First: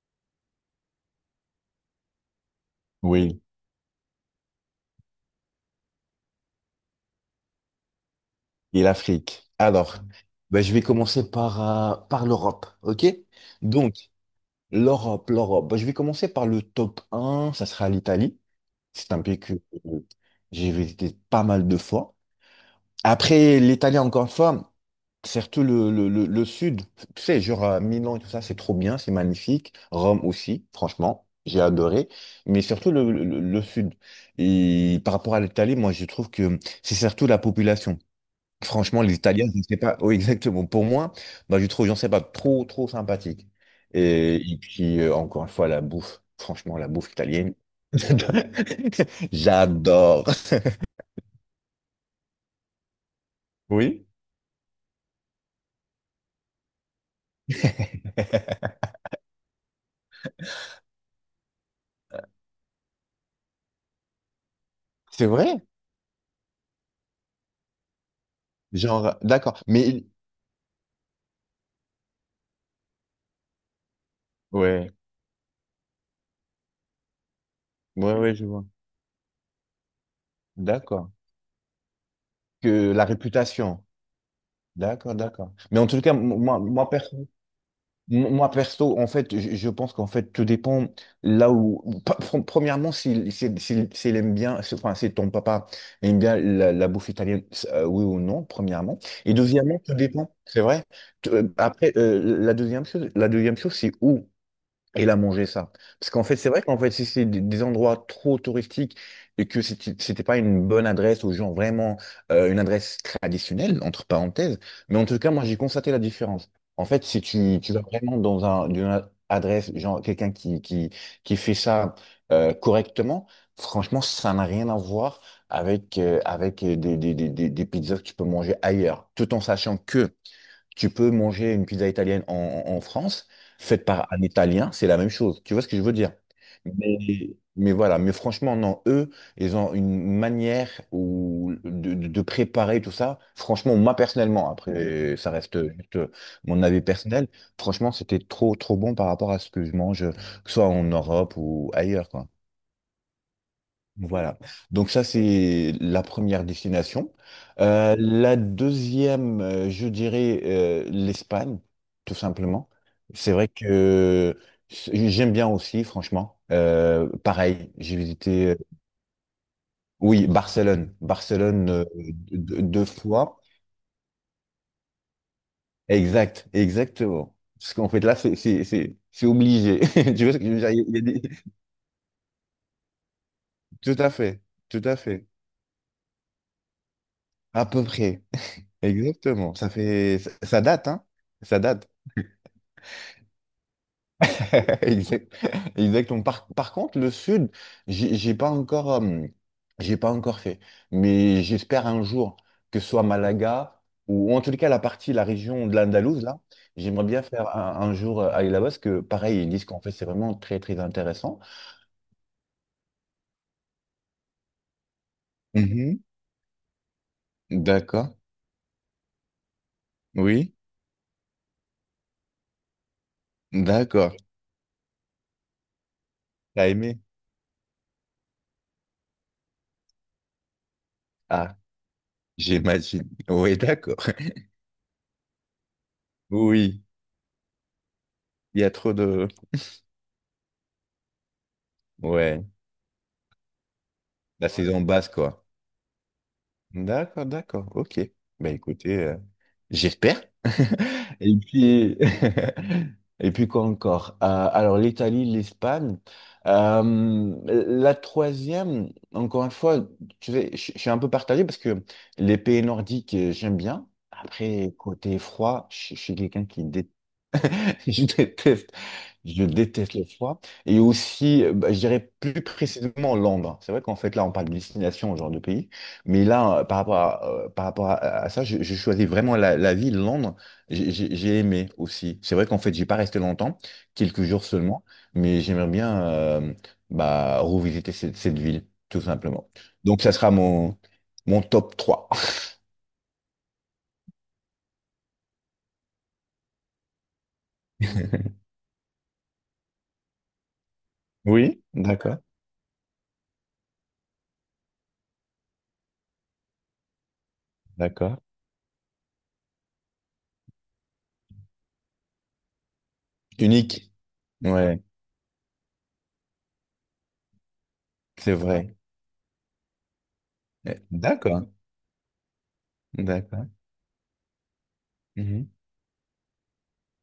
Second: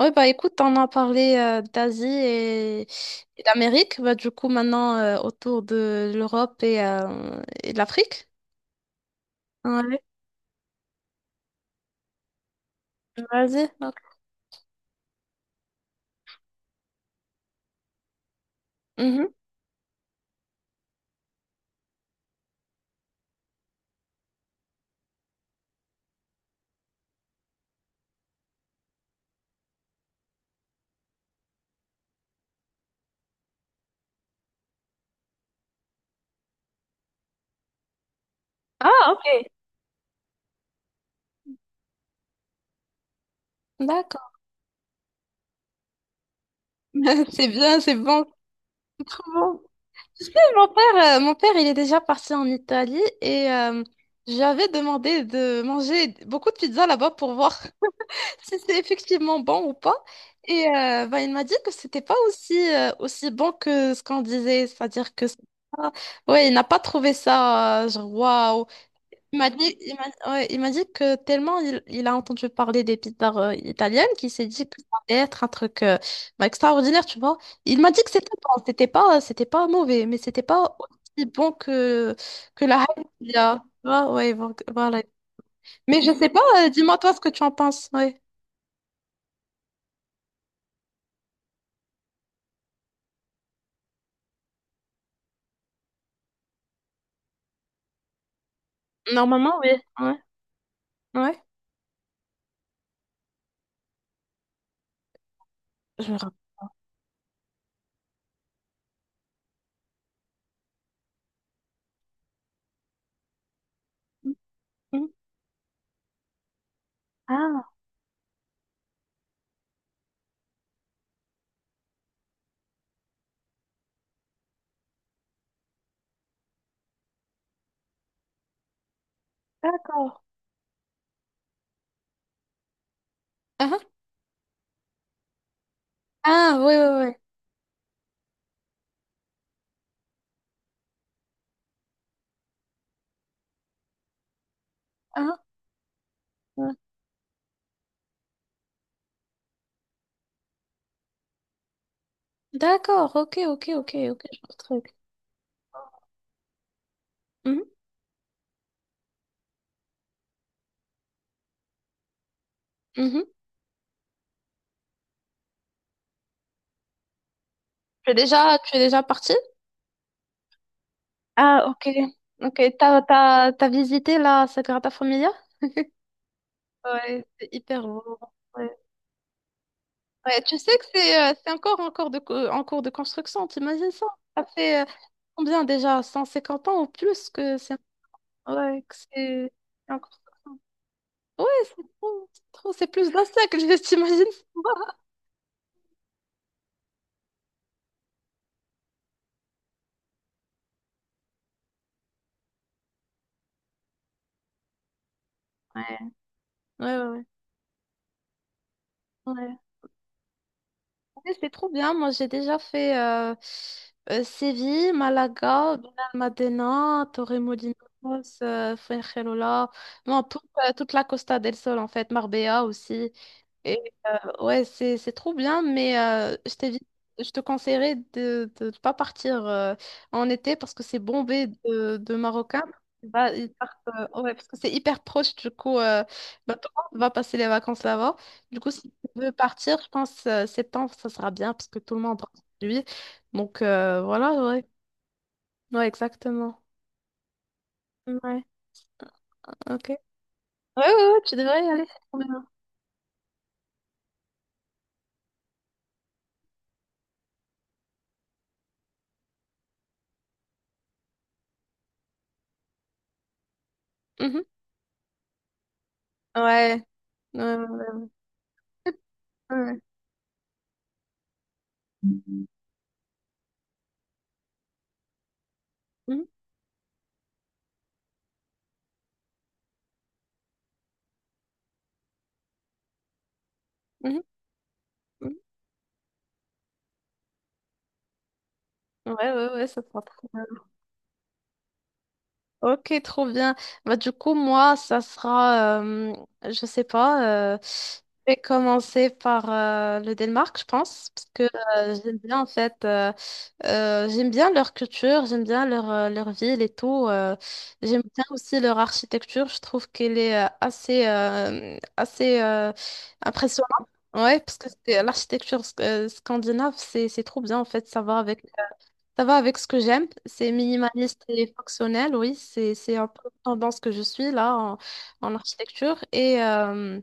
Oui, bah écoute, on a parlé d'Asie et, Oui, et d'Amérique. Bah, du coup, maintenant, autour de l'Europe et de l'Afrique. et l'Afrique. Alors, Ouais, ben, je vais commencer par l'Europe, ok? vas-y. Donc, Ok. l'Europe, l'Europe. Ben, je vais commencer par le top un, ça sera l'Italie. C'est un Mhm. pays que euh, j'ai visité pas mal de fois. Après, l'Italie, encore une fois, surtout le sud, tu sais, genre Milan et tout ça, c'est trop bien, c'est magnifique. Rome aussi, franchement, j'ai adoré. Mais surtout le sud. Et par rapport à l'Italie, moi, je trouve que c'est surtout la population. Franchement, Ah, les ok. Italiens, je ne sais pas. Oui, exactement. Pour moi, bah, je trouve, j'en sais pas, trop, trop sympathique. D'accord. Et puis, encore une fois, la bouffe. Franchement, la bouffe C'est italienne. bien, c'est bon, c'est trop bon. J'adore. Tu sais, mon père, il est déjà parti en Italie et Oui. j'avais demandé de manger beaucoup de pizza là-bas pour voir si c'est effectivement bon ou pas. Et bah, il m'a dit que c'était pas aussi bon que ce qu'on disait, c'est-à-dire que C'est c'est vrai? pas- ouais, il n'a pas trouvé ça, genre waouh. Genre, Il m'a d'accord. dit, il Mais, m'a ouais, il m'a dit que tellement il a entendu parler des pizzas italiennes qu'il s'est dit que ouais, ça allait être un truc bah, extraordinaire, tu vois. Il m'a dit que ouais, c'était ouais, je bon, vois. c'était pas mauvais, mais c'était pas D'accord. aussi bon que la Que la hype qu'il y a. réputation. Ouais, ouais, voilà. D'accord, d'accord. Mais en tout Mais cas, je sais pas, moi, moi, dis-moi toi ce perso. que tu en penses. Ouais. Moi, perso, en fait, je pense qu'en fait, tout dépend là où. Premièrement, s'il aime bien, enfin, si ton papa aime bien la bouffe italienne, oui ou non, premièrement. Et Normalement, oui. deuxièmement, tout Ouais, dépend, c'est vrai. Ouais. Après, la deuxième chose, c'est où. Et là, manger ça. Je Parce me qu'en rappelle. fait, c'est vrai qu'en fait, si c'est des endroits trop touristiques et que c'était pas une bonne adresse aux gens, vraiment une adresse traditionnelle, entre parenthèses, mais Mhm. en tout cas, moi, j'ai constaté la différence. En fait, si tu, Ah, tu vas vraiment dans une adresse, genre quelqu'un qui fait ça correctement, franchement, ça n'a rien à voir avec des pizzas que tu peux manger ailleurs, tout en sachant d'accord. que tu peux manger une pizza italienne en France, Ah, faite ah, par un Italien, c'est la même chose. Tu vois ce que je veux dire? ah, oui, Mais, oui, oui. mais voilà, mais franchement, non, eux, ils ont une manière où, de préparer tout ça. Franchement, moi personnellement, après, ça Ah, reste juste mon ouais. avis personnel, franchement, c'était trop, trop bon par rapport à ce que je mange, que ce soit en Europe ou ailleurs, quoi. D'accord, ok, ok, ok, ok, Voilà. je vois le Donc truc. ça, c'est la première destination. Mhm, La deuxième, je dirais l'Espagne, tout simplement. mhm. C'est vrai que j'aime bien aussi, franchement. Pareil, j'ai Tu es déjà, visité, tu es déjà parti? oui, Barcelone. Ah, Barcelone ok. Ok, deux t'as, fois. t'as, t'as visité la Sagrada Familia? Exact, Ouais, exactement. c'est Parce hyper qu'en fait, là, beau. c'est c'est- Ouais. c'est- c'est obligé. Tu vois ce Ouais, que je tu veux dire? sais que Il y a des- c'est encore en cours de construction, t'imagines Tout ça? à fait, Ça tout fait à fait. combien déjà? 150 ans ou plus que À c'est peu près. ouais, que c'est Exactement. Ça c'est en fait, ça construction. ça date, hein? Ouais, Ça date. C'est plus Bastia que je t'imagine. Exact- Exactement. Par contre, le sud, j'ai j'ai pas encore, euh, j'ai pas encore fait. Mais j'espère un jour que ce soit Malaga ou, en tout cas la partie, la région de Ouais. l'Andalouse, là, Ouais, j'aimerais ouais, bien ouais. faire un jour aller là-bas parce que, pareil, ils Ouais. disent qu'en fait, c'est vraiment très, très Ouais, intéressant. c'est trop bien. Moi, j'ai déjà fait Séville, Malaga, Mhm. Benalmádena, Torremolinos, D'accord. Fuengirola. Bon, tout, Oui. euh, toute la Costa del Sol, en fait, Marbella aussi. D'accord. Ouais, c'est trop bien, mais T'as aimé? je te conseillerais de ne pas partir en été parce que c'est bombé Ah, de Marocains. j'imagine. Bah, ils Oui, partent, d'accord. Ouais, parce que c'est hyper proche, du coup, bah, tout Oui. le monde va passer les vacances là-bas. Du Il y coup, a si tu trop de. veux partir, je pense septembre, ça sera bien parce que tout le monde rentre Ouais. chez lui. Donc voilà, La ouais. saison basse, quoi. Ouais, exactement. D'accord, d'accord. Ok. Ouais, Bah écoutez. Ok. Ouais, J'espère. ouais, ouais, tu Et devrais y aller, puis, c'est trop bien. et puis quoi encore? Alors, l'Italie, l'Espagne. La troisième, encore une fois, tu sais, je suis un peu partagé parce que les pays nordiques, j'aime bien. Mhm. Après, côté froid, je suis quelqu'un qui Ouais. Ouais, ouais, je ouais. déteste, je Ouais. déteste le froid. Et aussi, bah, je dirais plus précisément Londres. C'est vrai qu'en fait, là, on parle de destination, genre de pays. Mhm. Mais là, par rapport à ça, je choisis vraiment la ville, Londres. J'ai aimé aussi. C'est vrai qu'en fait, j'ai pas resté longtemps, quelques jours seulement. Mhm. Mais j'aimerais bien bah, revisiter cette ville, tout Ouais, simplement. ouais, ouais, ça Donc, sera ça trop sera bien. mon top trois. Ok, trop bien. Bah, du coup, moi, ça sera, je sais pas, je vais commencer par le Danemark, je pense, parce que Oui, j'aime d'accord, bien, en fait, j'aime bien leur culture, j'aime bien leur ville et tout. J'aime d'accord. bien aussi leur architecture, je trouve qu'elle est assez impressionnante. Unique. Ouais, parce que Ouais, l'architecture scandinave, c'est trop bien, en fait, ça va c'est avec vrai. ça va avec ce que j'aime, c'est Eh, minimaliste et d'accord, fonctionnel, oui, c'est un peu la d'accord. tendance que je suis là en Mhm. architecture. Et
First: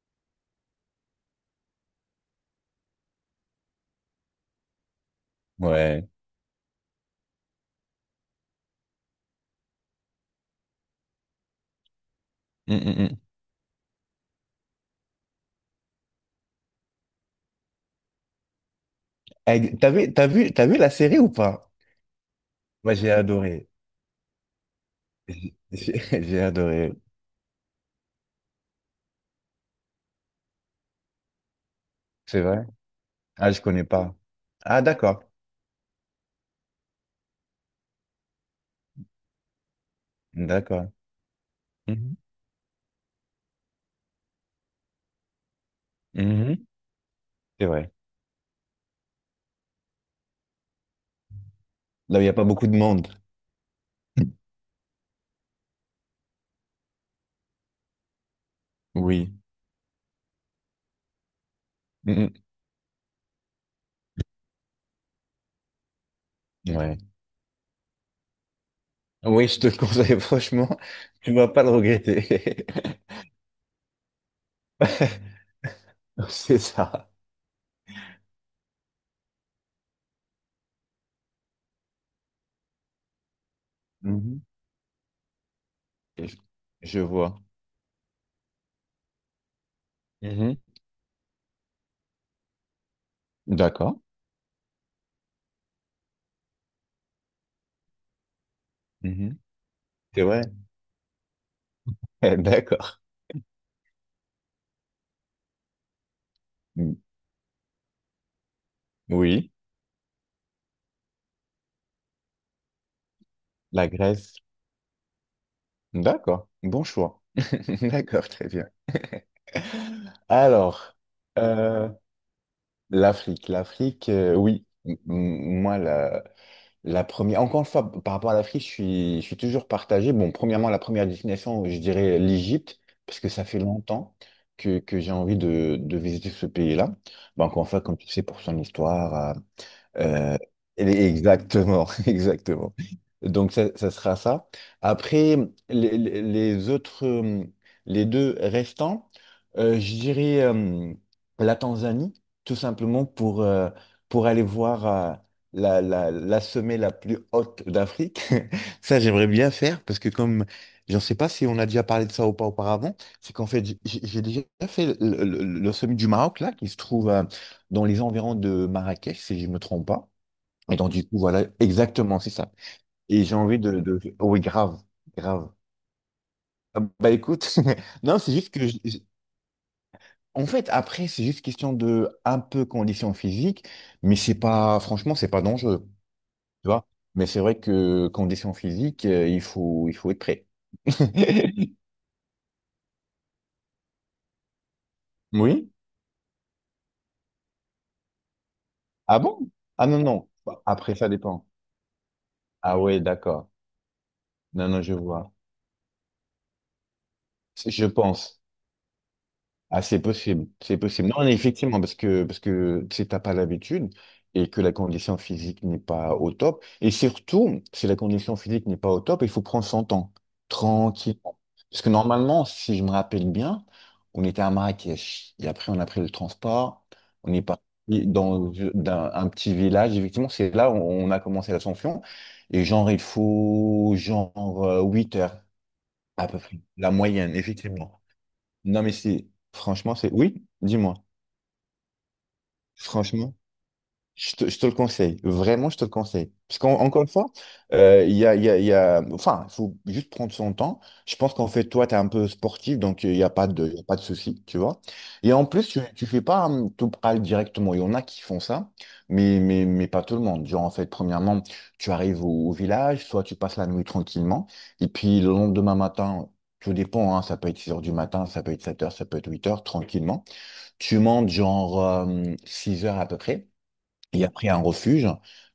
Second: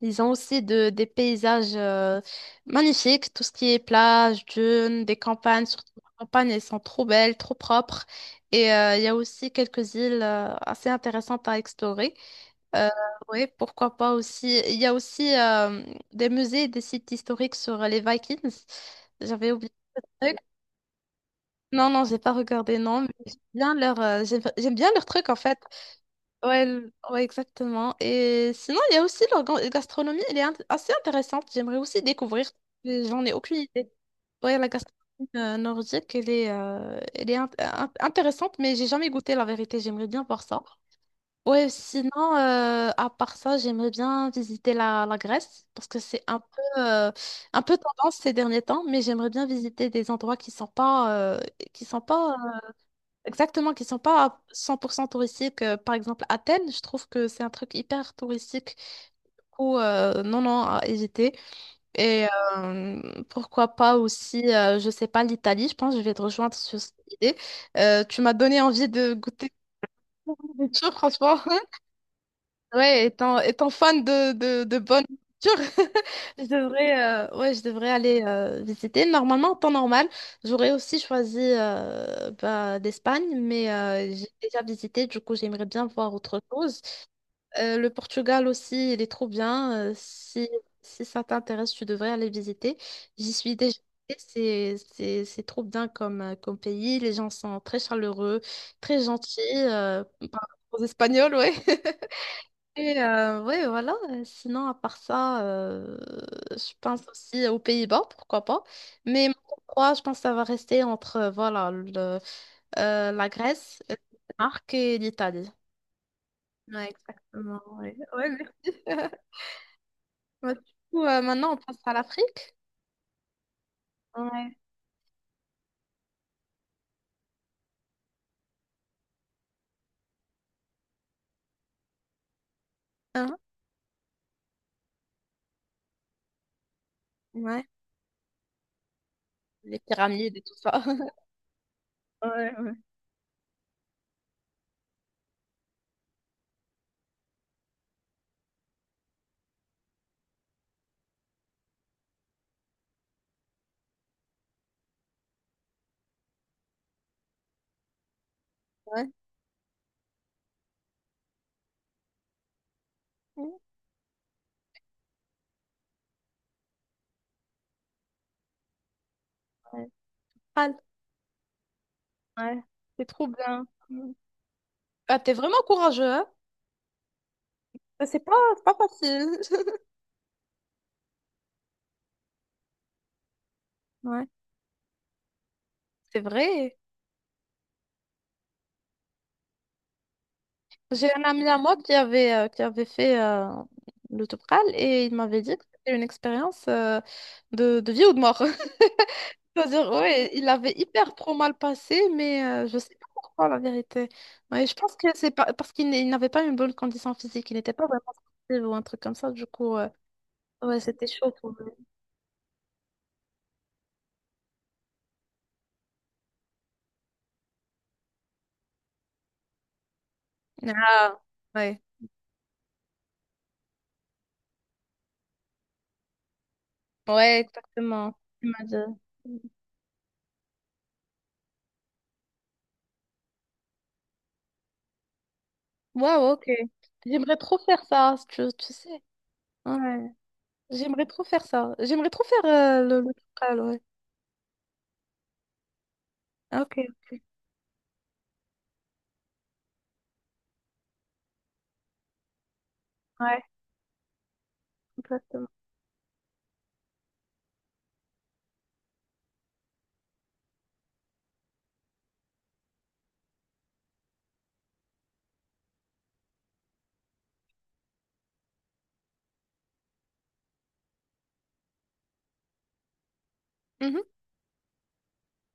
ils ont aussi des paysages magnifiques, tout ce qui est plage, dunes, des campagnes, surtout les Ouais. campagnes, elles sont trop belles, trop propres. Et il y a aussi quelques îles assez intéressantes à explorer. Mm, Euh, mm, mm. oui, pourquoi pas aussi. Il y a aussi des musées, et des sites historiques sur les Vikings. J'avais oublié. Eh, T'as vu la série ou pas? Non, non, j'ai pas regardé, Moi, non, mais j'ai adoré. J'aime bien leur truc en fait. J'ai j'ai Ouais, adoré. ouais, exactement. Et sinon, il y a aussi leur gastronomie, elle est assez intéressante. J'aimerais aussi C'est découvrir, vrai? mais j'en ai Ah, aucune je connais idée. pas. Ouais, la Ah, gastronomie d'accord. Nordique, elle est intéressante, mais j'ai jamais goûté la vérité. J'aimerais bien voir ça. D'accord. Ouais, sinon, Mhm. À part ça, j'aimerais bien visiter la Grèce parce que c'est un peu, Mhm. euh, un C'est peu vrai. tendance ces derniers temps, mais j'aimerais bien visiter des endroits qui sont pas, euh, qui sont Là où il n'y a pas pas beaucoup de monde. exactement, qui sont pas à 100% touristiques. Par exemple, Athènes, je trouve que c'est un truc hyper touristique. Oui. Du coup, non, non, à éviter. Et Mhm. Pourquoi pas aussi, je sais pas, l'Italie, je pense que je vais te rejoindre sur cette Ouais. idée. Tu m'as donné envie de Oui, goûter je te le conseille, franchement, des choses, tu franchement. vas pas le regretter. Ouais, étant fan de bonne culture, je C'est devrais, ça. Ouais, je devrais aller visiter. Normalement, en temps normal, j'aurais aussi choisi bah, l'Espagne, mais j'ai Mhm. déjà visité, du coup, j'aimerais bien voir Je autre chose. je vois. Le Portugal aussi, il est trop bien. Si, Mhm. si ça t'intéresse, tu devrais aller visiter. J'y suis déjà D'accord. allée. C'est trop bien comme pays. Les gens sont très chaleureux, très Mhm. gentils. C'est Par vrai. rapport aux Espagnols, ouais. D'accord. Et ouais, voilà. Sinon, à part ça, je Mm. pense aussi aux Pays-Bas, pourquoi pas. Mais mon Oui, top 3, je pense que ça va rester entre voilà, la Grèce, la le Grèce. Danemark et l'Italie. D'accord, bon Ouais, choix. exactement. Ouais, D'accord, ouais, très bien. merci. Bah, du Alors, coup, maintenant, on passe euh, à l'Afrique. l'Afrique, l'Afrique, Ouais. oui, moi, la première, encore une fois, par rapport à l'Afrique, je suis toujours partagé. Bon, premièrement, la première destination, je dirais l'Égypte, parce que Hein. ça fait longtemps que j'ai envie de visiter ce pays-là. Bah, encore Ouais. une fois, comme tu sais, pour son histoire, Les pyramides euh, et tout ça. Exactement, Ouais, ouais. exactement. Donc ça sera ça. Après, les, les autres, les deux restants, je dirais la Tanzanie, tout simplement pour aller voir la sommet la plus haute d'Afrique. Ça, Ouais. j'aimerais bien faire parce que comme, je ne sais pas si on a déjà parlé de ça ou pas auparavant, c'est qu'en fait, j'ai déjà fait le, le sommet du Maroc, là, qui se trouve dans les environs de Marrakech, si je me trompe Ouais. pas. Ah, Et donc, du coup, voilà, exactement, c'est ça. ouais. C'est Et trop j'ai envie bien. de, Mm. Oui, grave, Ah, t'es grave. vraiment courageux, hein? Ah, bah écoute, non, C'est c'est pas, juste c'est que... pas je- facile. En fait, après, c'est juste question de un peu condition physique, mais Ouais. c'est pas... Franchement, c'est pas dangereux, C'est tu vrai. vois. Mais c'est vrai que condition physique, il faut être prêt. J'ai un ami à moi qui avait fait le Topral et il m'avait dit que Oui? c'était une expérience de vie ou de mort. Ah bon? Ah C'est-à-dire, non, non. ouais, il avait Après, ça hyper trop dépend. mal passé, mais je Ah sais ouais, pas d'accord. pourquoi la vérité. Ouais, Non, je non, je pense que c'est vois. pas, parce qu'il n'est- il n'avait pas une bonne condition physique, il n'était pas Je vraiment pense. sportif ou un truc comme ça, du coup, Ah, c'est possible, c'est ouais, c'était possible. Non, chaud mais pour lui. effectivement, parce que, tu sais, t'as pas l'habitude et que la condition physique n'est pas au top. Et surtout, si la condition physique n'est pas au top, il faut prendre son temps, Ah, tranquillement. ouais, Parce que normalement, si je me rappelle bien, on était à Marrakech et après on a pris le transport, on ouais, est parti exactement. Il dans m'a dit. un petit village. Effectivement, c'est là où on a commencé l'ascension. Et genre, il faut genre 8 heures à Waouh, peu ok. près, la moyenne, J'aimerais trop faire effectivement. ça, tu Non, mais sais. si, franchement, c'est. Ouais. Oui, dis-moi. J'aimerais trop faire ça. J'aimerais trop faire le Franchement, Trucal, ouais. je te le conseille. Vraiment, je te le conseille. Parce Ah, ok, qu'encore une ok. fois, il y a, il y a, il y a- Enfin, il faut juste prendre son temps. Je pense qu'en fait, toi, tu es un peu sportif, donc il n'y a Ouais, pas de, il y a pas de souci, tu vois. Et en exactement. plus, tu ne fais pas tout pral directement. Il y en a qui font ça, mais, pas tout le monde. Genre, en fait, premièrement, tu arrives au village, soit tu passes la nuit tranquillement, et puis le lendemain matin. Tout dépend, hein, ça peut être 6 heures du matin, ça peut être 7 heures, ça peut être 8 heures, tranquillement. Tu montes genre 6 heures à peu près, Mhm. et après un refuge,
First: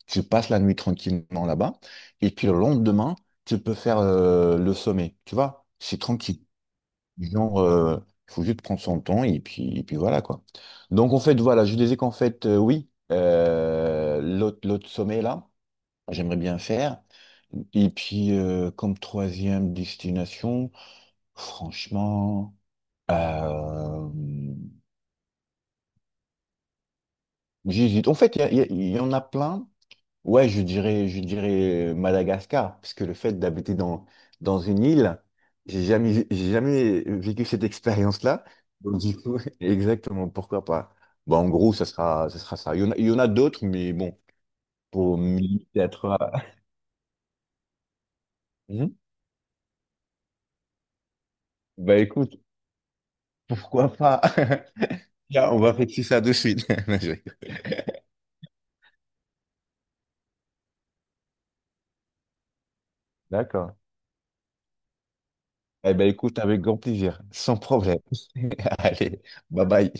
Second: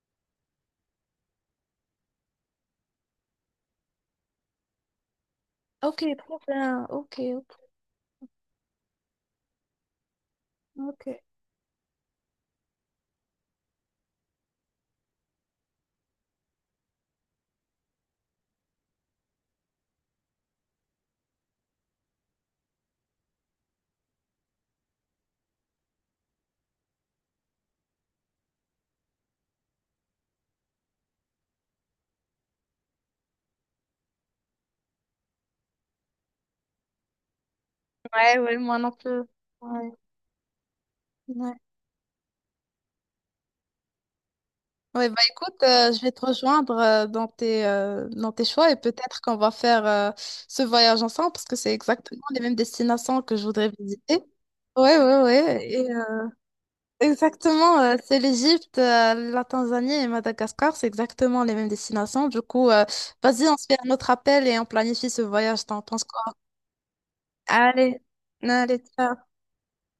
tu passes la nuit tranquillement là-bas, et puis le lendemain, tu peux faire le sommet, tu vois, c'est Ok, trop tranquille. bien. Ok, ok, Genre, faut juste prendre son temps, et puis voilà quoi. ok. Donc en fait, voilà, je disais qu'en fait, oui, l'autre sommet là, j'aimerais bien faire. Et puis, comme troisième destination, franchement, euh, j'hésite. En fait, il y en a plein. Ouais, je dirais Madagascar, parce que le fait d'habiter dans une île, j'ai jamais vécu cette Ouais, expérience-là. ouais, moi non Donc, du plus. coup, Ouais, exactement, pourquoi pas? Bah, en ouais. gros, ça sera ça. Il y en a d'autres, mais bon, Ouais, bah pour me écoute, limiter à je vais trois. te rejoindre dans tes choix et Mhm. peut-être qu'on va faire ce voyage ensemble parce que c'est Bah, exactement écoute, les mêmes destinations que je voudrais pourquoi visiter. pas? Ouais, ouais, Tiens, on va ouais. fixer ça de suite. Non, je rigole. Exactement, c'est l'Égypte, la Tanzanie et Madagascar, c'est exactement les mêmes destinations. Du coup, vas-y, on se fait D'accord. un autre appel et on planifie ce voyage, t'en Eh penses ben, quoi? écoute, avec grand plaisir, sans problème. Allez, allez, Allez, ciao. bye bye.